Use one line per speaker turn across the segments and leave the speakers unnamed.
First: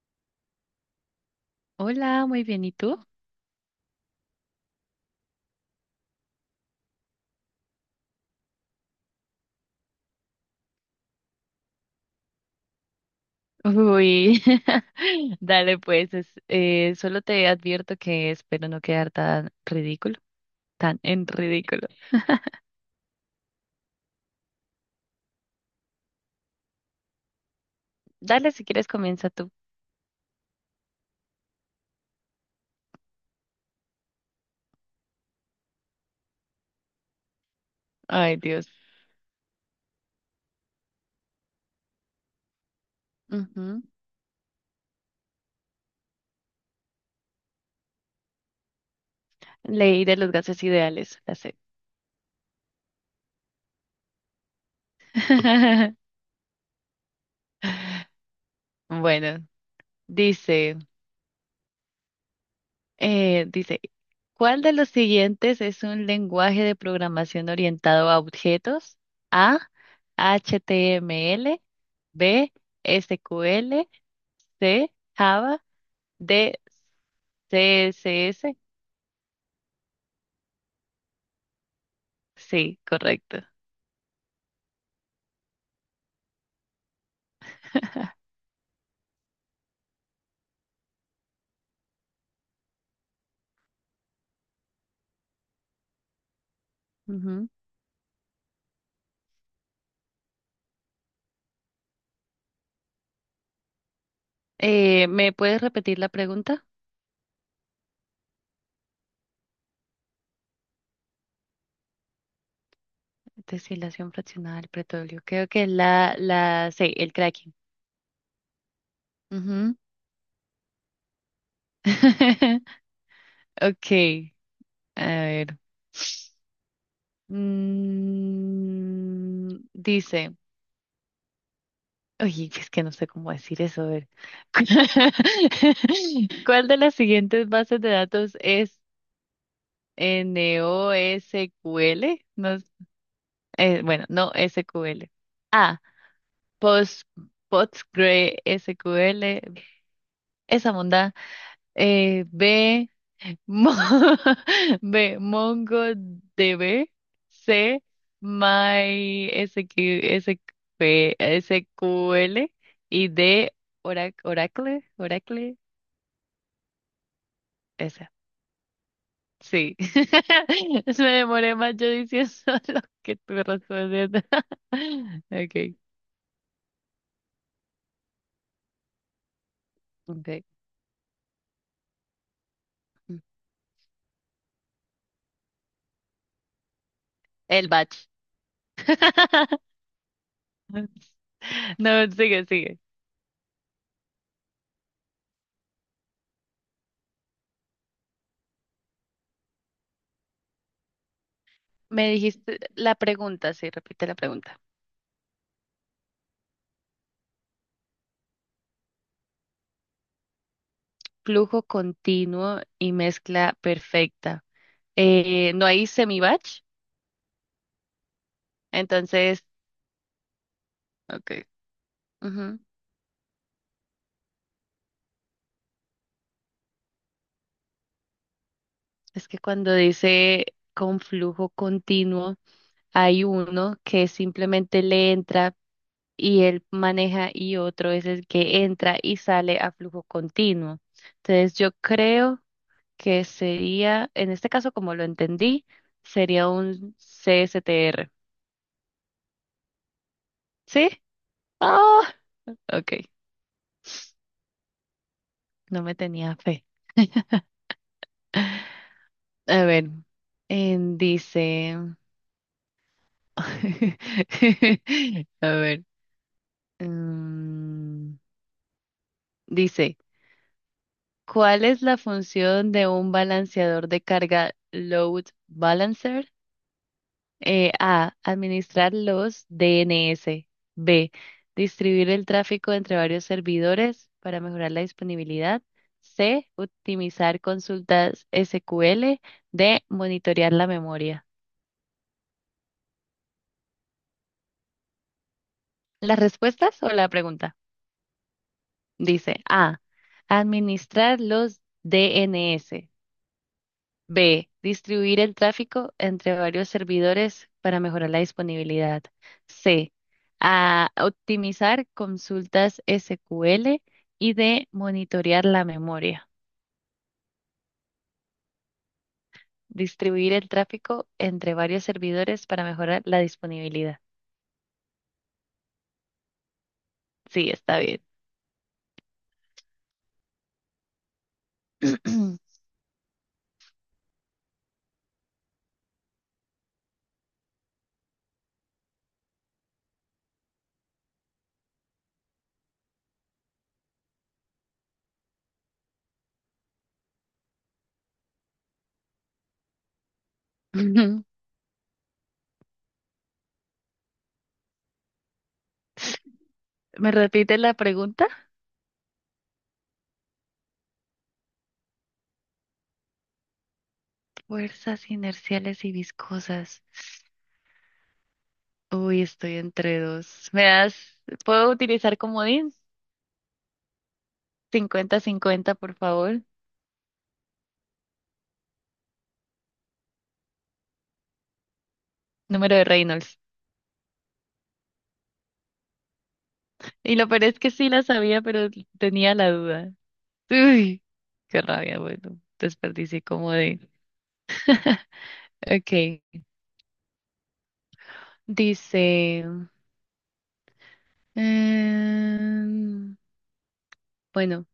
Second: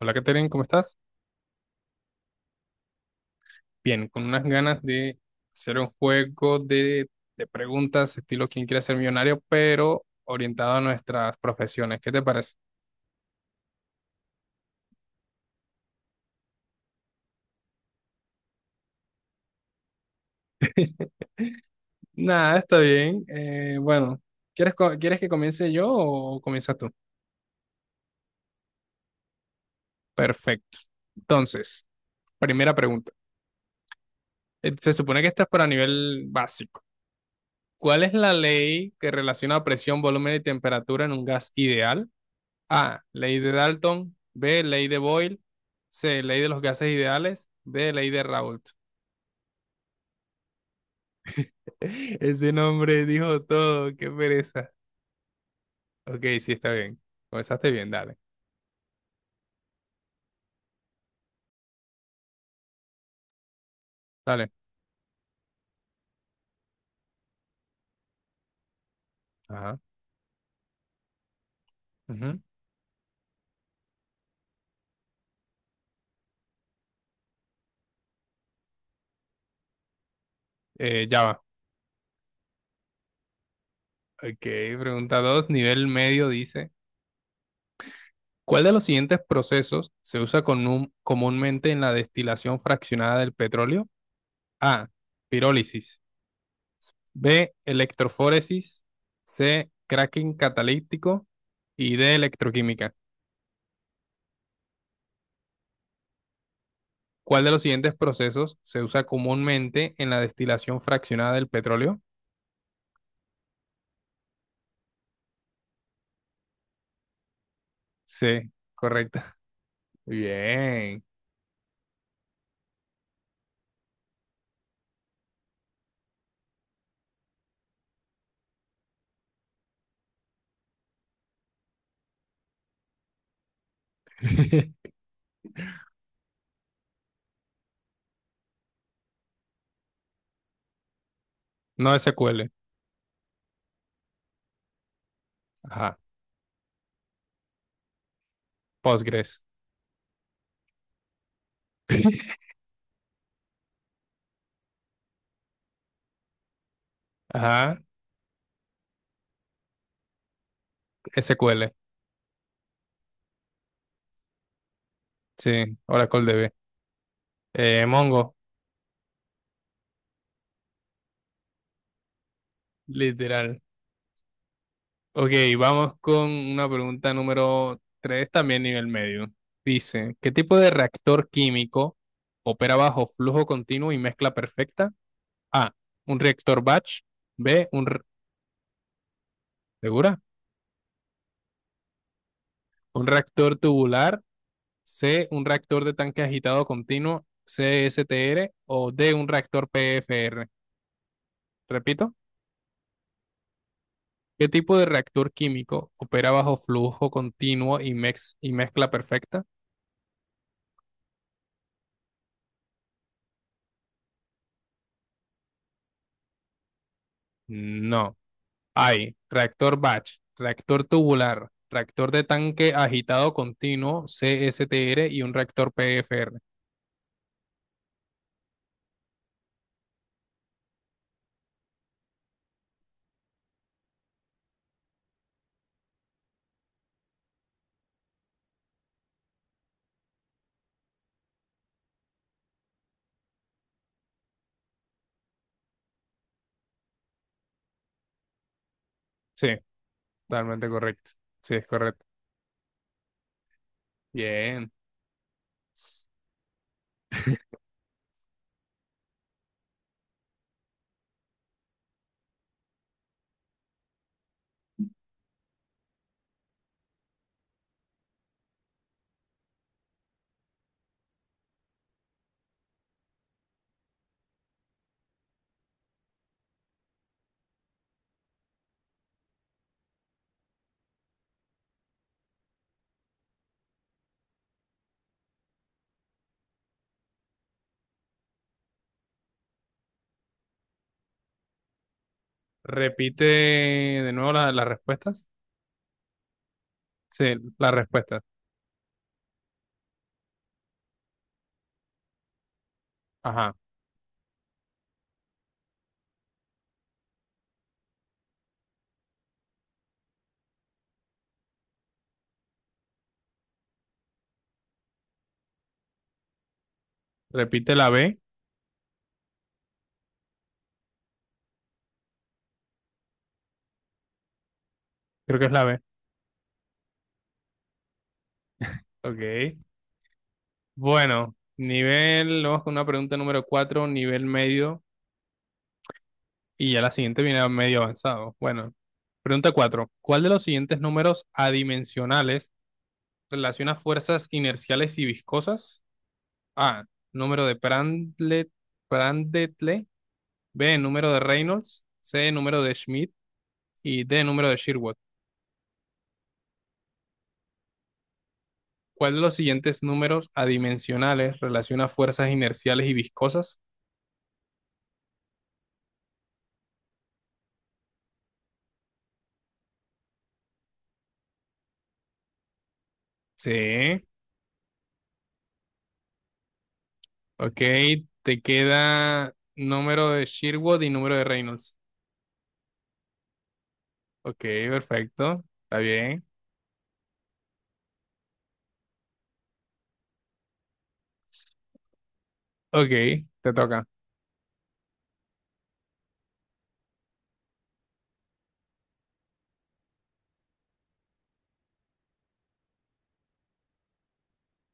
Hola, Katherine, ¿cómo estás?
Hola, muy bien, ¿y tú?
Bien, con unas ganas de hacer un juego de preguntas, estilo ¿Quién quiere ser millonario? Pero orientado a nuestras profesiones. ¿Qué te parece?
Uy, dale pues, solo te advierto que espero no quedar tan en ridículo.
Nada, está bien. Bueno, ¿quieres que comience yo o comienzas tú?
Dale, si quieres comienza tú.
Perfecto. Entonces, primera pregunta. Se supone que esta es para nivel básico. ¿Cuál es la
Ay, Dios.
ley que relaciona presión, volumen y temperatura en un gas ideal? A. Ley de
Ujú.
Dalton. B. Ley de Boyle. C. Ley de los gases ideales. D. Ley de Raoult.
Leí de los gases ideales, la sé.
Ese nombre dijo todo. Qué pereza. Ok, sí, está bien. Comenzaste bien, dale.
Bueno, dice, dice,
Dale.
¿cuál de los siguientes es un lenguaje de programación orientado a objetos? A,
Ajá.
HTML,
Ujú.
B, SQL, C, Java, D, CSS.
Ya va.
Sí, correcto.
Ok, pregunta 2, nivel medio, dice: ¿Cuál de los siguientes procesos se usa comúnmente en la destilación fraccionada del petróleo? A. Pirólisis.
Ujú.
B. Electroforesis. C. Cracking catalítico. Y D. Electroquímica.
¿Me puedes repetir la pregunta?
¿Cuál de los siguientes procesos se usa comúnmente en la destilación fraccionada del petróleo?
Deshilación fraccionada del petróleo. Creo que es la C, el cracking.
C. Correcta.
Ujú.
Bien.
Ok, a ver. Dice, oye, es que no sé cómo decir eso, a ver. ¿Cuál de las siguientes bases de datos es
No
NoSQL?
SQL.
No bueno, no SQL. Ah,
Ajá.
Post, postgresql
Postgres.
esa monda. Eh, B, Mo- B, MongoDB.
Ajá.
C,
SQL.
MySQL. Y D,
Sí.
Oracle,
Oracle DB.
esa.
Mongo.
Sí. Me demoré más yo diciendo lo que tú
Literal.
respondiendo.
Ok,
Ok.
vamos con una pregunta número tres, también nivel medio. Dice, ¿qué
Ok.
tipo de reactor químico opera bajo flujo continuo y mezcla perfecta? A, un reactor batch. B,
El
un re-
batch.
¿segura?
No, sigue.
Un reactor tubular. C, un reactor de tanque agitado continuo, CSTR. O D, un reactor PFR.
Me
Repito,
dijiste la pregunta, sí, repite la
¿qué
pregunta.
tipo de reactor químico opera bajo flujo continuo y y mezcla perfecta?
Flujo continuo y mezcla perfecta. No hay semi-batch,
No. Hay
entonces,
reactor batch, reactor
ok.
tubular, reactor de
Ujú.
tanque agitado continuo, CSTR, y un reactor PFR.
Es que cuando dice con flujo continuo, hay uno que simplemente le entra y él maneja y otro es el que entra y sale a flujo continuo. Entonces, yo creo que sería, en este caso, como lo entendí, sería un CSTR.
Sí, totalmente
¿Sí?
correcto. Sí, es
Ah,
correcto.
ok,
Bien.
no me tenía fe. A ver, dice, a ver, mm, dice, ¿cuál es la función de un balanceador de carga load balancer? A. Administrar los DNS. B. Distribuir el tráfico entre varios servidores para mejorar la disponibilidad. C. Optimizar consultas SQL. D. Monitorear la memoria.
Repite las respuestas.
¿Las respuestas o la
Sí,
pregunta?
las respuestas.
Dice A. Administrar los DNS.
Ajá.
B. Distribuir el tráfico entre varios servidores para mejorar la disponibilidad. C. A optimizar consultas SQL y D. Monitorear la memoria.
Repite la B.
Distribuir el tráfico entre varios servidores para mejorar la disponibilidad.
Creo que es la B.
Sí, está bien.
Ok. Vamos con una pregunta número 4, nivel medio, y ya la siguiente viene a medio avanzado. Bueno, pregunta 4. ¿Cuál de los siguientes números adimensionales relaciona fuerzas inerciales y viscosas? A. Número de Prandtl, Prandtl. B. Número de Reynolds. C. Número de Schmidt. Y D. Número de Sherwood.
¿Me repite la pregunta?
¿Cuál de los siguientes números adimensionales relaciona fuerzas inerciales y viscosas?
Fuerzas inerciales y viscosas. Uy, estoy entre dos. ¿Me das? ¿Puedo utilizar comodín?
C.
50-50 por favor.
Ok. Te queda número de Sherwood y número de Reynolds.
Número de Reynolds.
Ok, perfecto. Está bien.
Y lo peor es que sí la sabía, pero tenía la duda. Uy, qué rabia, bueno.
Ok,
Desperdicié
te
como de.
toca.
Ok. Dice. em, bueno.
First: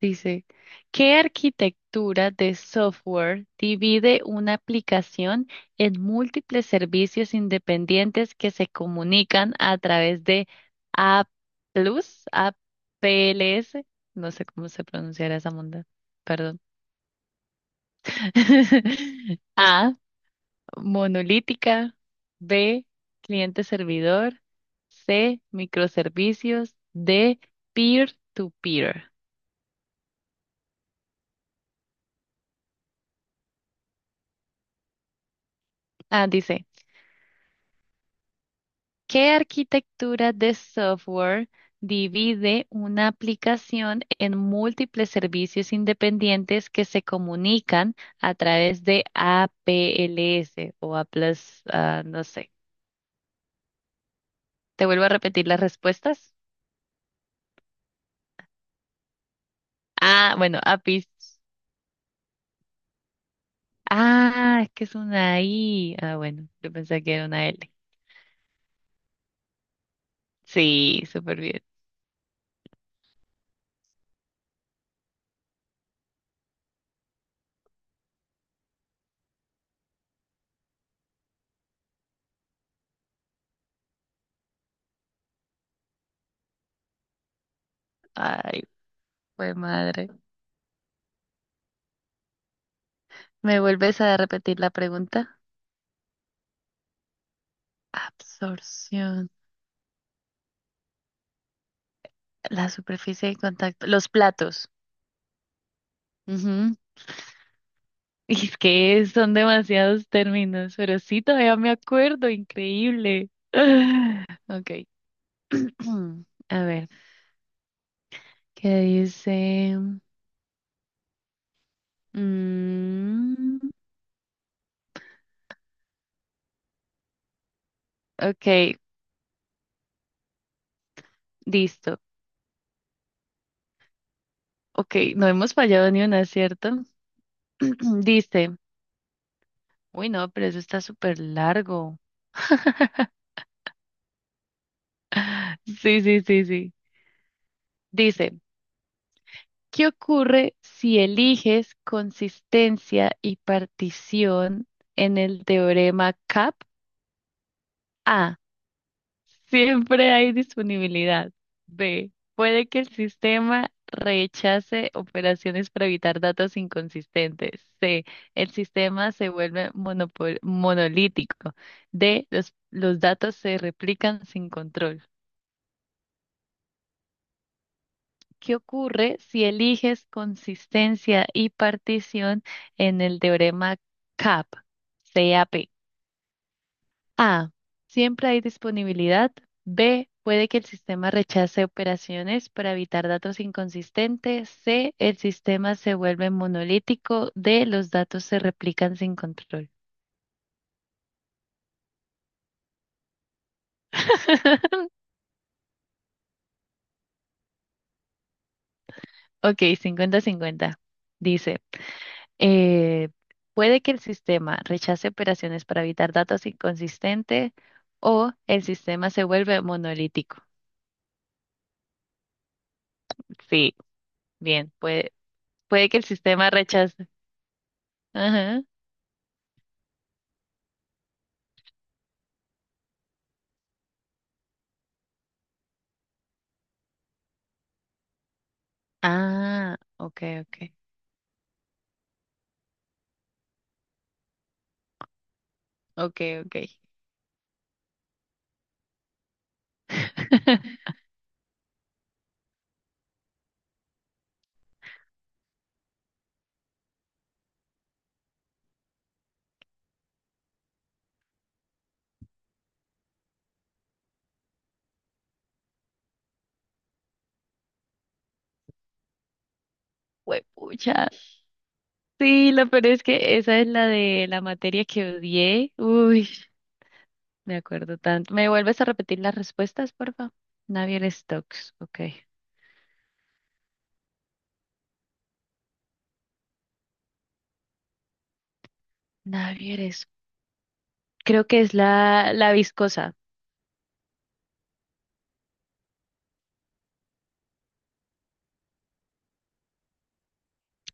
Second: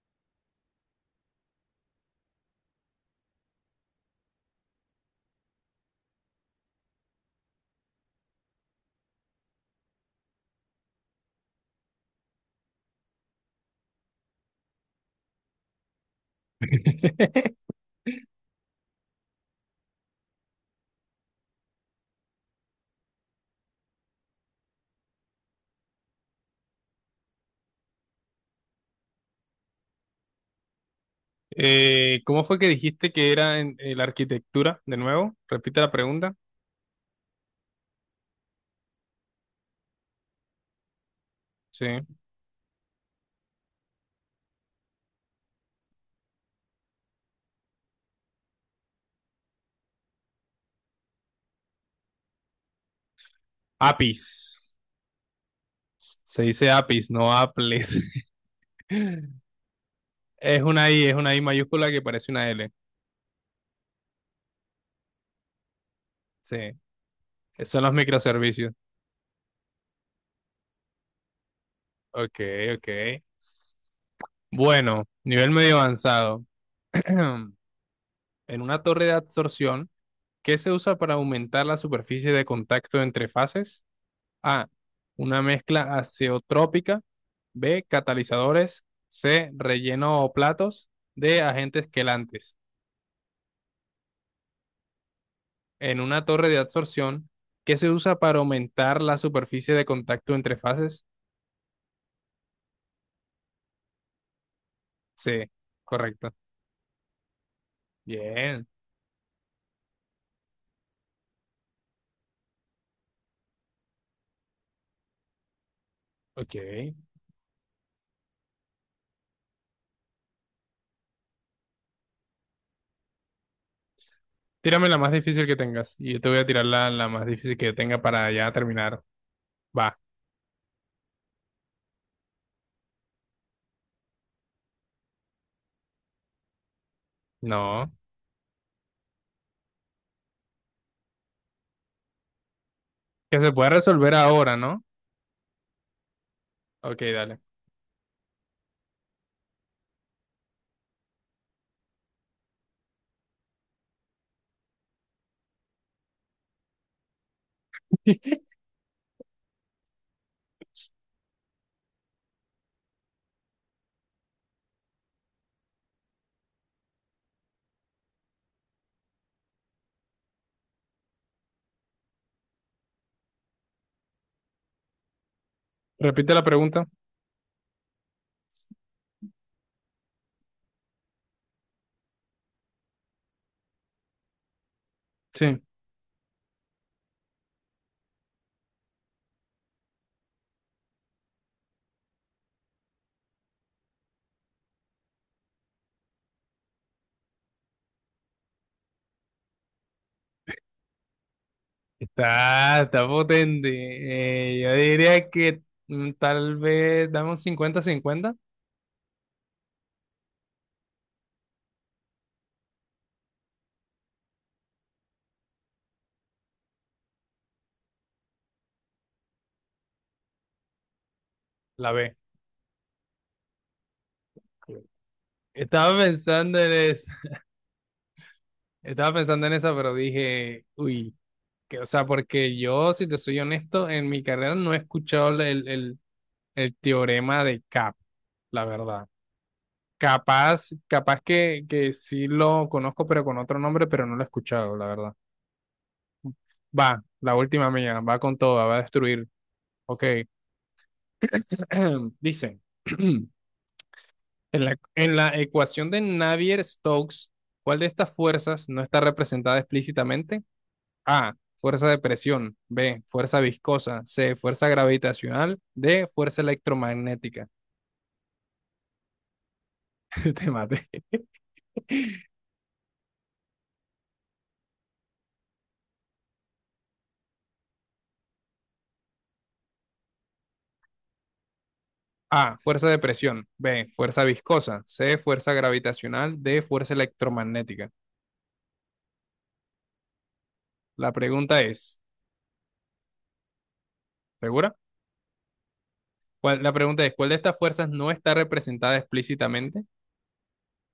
Dice, ¿qué arquitectura de software divide una aplicación en múltiples servicios independientes que se comunican a través de A+, A P L S? No sé cómo se pronunciará esa monda, perdón. A, monolítica, B, cliente-servidor, C, microservicios, D, peer-to-peer.
¿Cómo fue que dijiste que era en la arquitectura? De nuevo, repite la
Ah,
pregunta.
dice. ¿Qué arquitectura de software
Sí.
divide una aplicación en múltiples servicios independientes que se comunican a través de APLS, no sé?
APIS.
¿Te vuelvo a repetir las respuestas?
Se dice APIS, no APLES.
Ah, bueno, APIs.
Es una I mayúscula que parece una L.
Ah, es que es una I. Ah, bueno, yo
Sí.
pensé que era una L.
Son los microservicios.
Sí, súper bien.
Ok, ok. Bueno, nivel medio avanzado. En una torre de absorción, ¿qué se usa para aumentar la superficie de contacto entre fases? A. Una mezcla azeotrópica. B.
Ay,
Catalizadores. C.
fue madre.
Relleno o platos. D. Agentes quelantes.
¿Me vuelves a repetir la pregunta?
En una torre de adsorción, que se usa para aumentar la
Absorción.
superficie de contacto entre fases.
La superficie de contacto, los platos.
C. Correcto.
Ujú. Y es
Bien.
que son demasiados términos, pero sí, todavía me acuerdo, increíble. Ok.
Ok.
A ver, ¿qué dice? Mm,
Tírame la más difícil que tengas. Y yo te voy a tirar la más difícil que yo tenga para ya
ok,
terminar. Va.
listo. Ok, no hemos fallado ni una, ¿cierto?
No.
Dice, uy, no, pero eso está súper largo.
Que se pueda resolver ahora, ¿no?
Sí, sí, sí, sí.
Ok, dale.
Dice. ¿Qué ocurre si eliges consistencia y partición en el teorema CAP? A. Siempre hay disponibilidad. B. Puede que el sistema rechace operaciones para evitar datos inconsistentes. C. El sistema se vuelve monolítico. D. Los datos se replican sin control.
Repite la pregunta.
¿Qué ocurre si eliges consistencia y partición en el teorema CAP?
Sí.
CAP. A. Siempre hay disponibilidad. B. Puede que el sistema rechace operaciones para evitar datos inconsistentes. C. El sistema se vuelve monolítico. D. Los datos se replican sin control.
Está, está potente. Yo diría que tal vez dame un cincuenta 50
Ok, 50-50. Dice. Eh, puede que el sistema rechace operaciones para evitar datos inconsistentes o el sistema se vuelve monolítico.
la B.
Sí, bien, puede, puede
Estaba
que el sistema
pensando en eso,
rechace. Ajá.
estaba pensando en esa, pero dije, uy, que, o sea, porque yo, si te soy honesto, en mi carrera no he escuchado el teorema de CAP, la verdad.
Ah,
Capaz, que sí lo conozco, pero con otro nombre, pero no lo he escuchado, la verdad.
ok, ok.
Va, la última mía, va con toda, va a destruir. Ok. Dicen, en la ecuación de Navier-Stokes, ¿cuál de estas fuerzas no está representada explícitamente? A, fuerza de presión. B, fuerza viscosa. C, fuerza gravitacional. D, fuerza electromagnética. Te maté.
Huepucha. Sí, lo peor es que esa es la de la materia que odié. Uy, me acuerdo tanto. ¿Me vuelves a repetir las respuestas, por favor? Navier Stokes, ok.
A, fuerza de presión. B, fuerza viscosa. C, fuerza gravitacional. D, fuerza electromagnética.
Navier es,
La
creo
pregunta
que es
es,
la viscosa.
¿segura? ¿Cuál- la pregunta es, ¿cuál de estas fuerzas no está representada explícitamente?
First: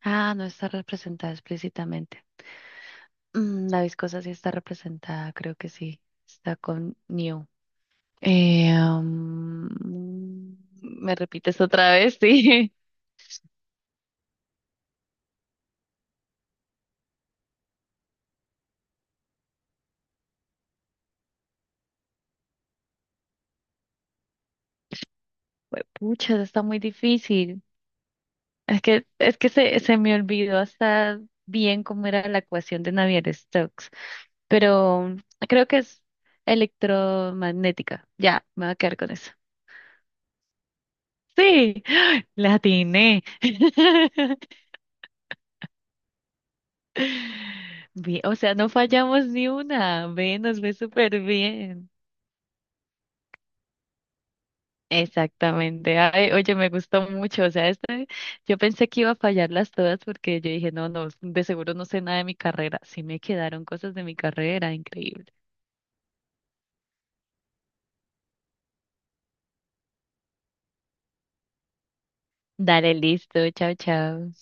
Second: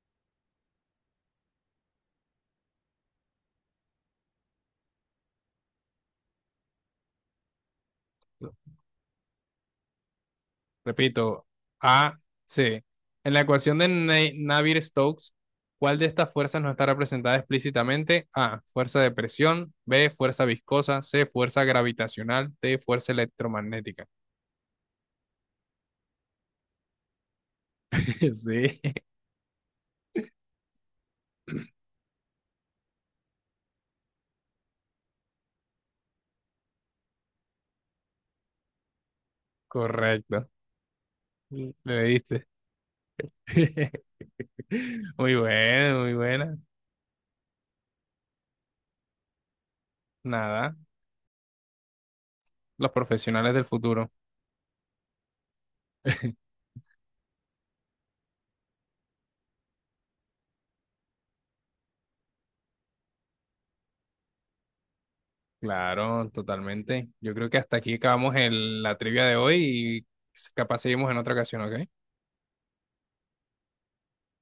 Ah, no está representada explícitamente. Mm, la viscosa sí está representada, creo que sí. Está con New. Eh, ¿Me
Repito,
repites otra
A,
vez?
C. En la
Sí.
ecuación de Navier-Stokes, ¿cuál de estas fuerzas no está representada explícitamente? A, fuerza de presión. B, fuerza viscosa. C, fuerza gravitacional. D, fuerza electromagnética.
Pucha, está muy difícil.
Sí,
Es que, se me olvidó hasta bien cómo era la ecuación de Navier-Stokes, pero creo que es electromagnética. Ya, me voy a quedar con eso.
correcto.
Sí,
Le diste.
la atiné.
Muy buena, muy buena.
Bien, o sea, no fallamos ni una. Ve, nos ve
Nada,
súper bien.
los profesionales del futuro.
Exactamente. Ay, oye, me gustó mucho. O sea, este, yo pensé que iba a fallarlas todas porque yo dije, no, no, de seguro no sé nada de mi carrera. Sí me quedaron cosas de mi carrera, increíble.
Claro, totalmente. Yo creo que hasta aquí acabamos la trivia de hoy, y capaz seguimos en otra ocasión, ¿ok?
Dale, listo. Chao, chao.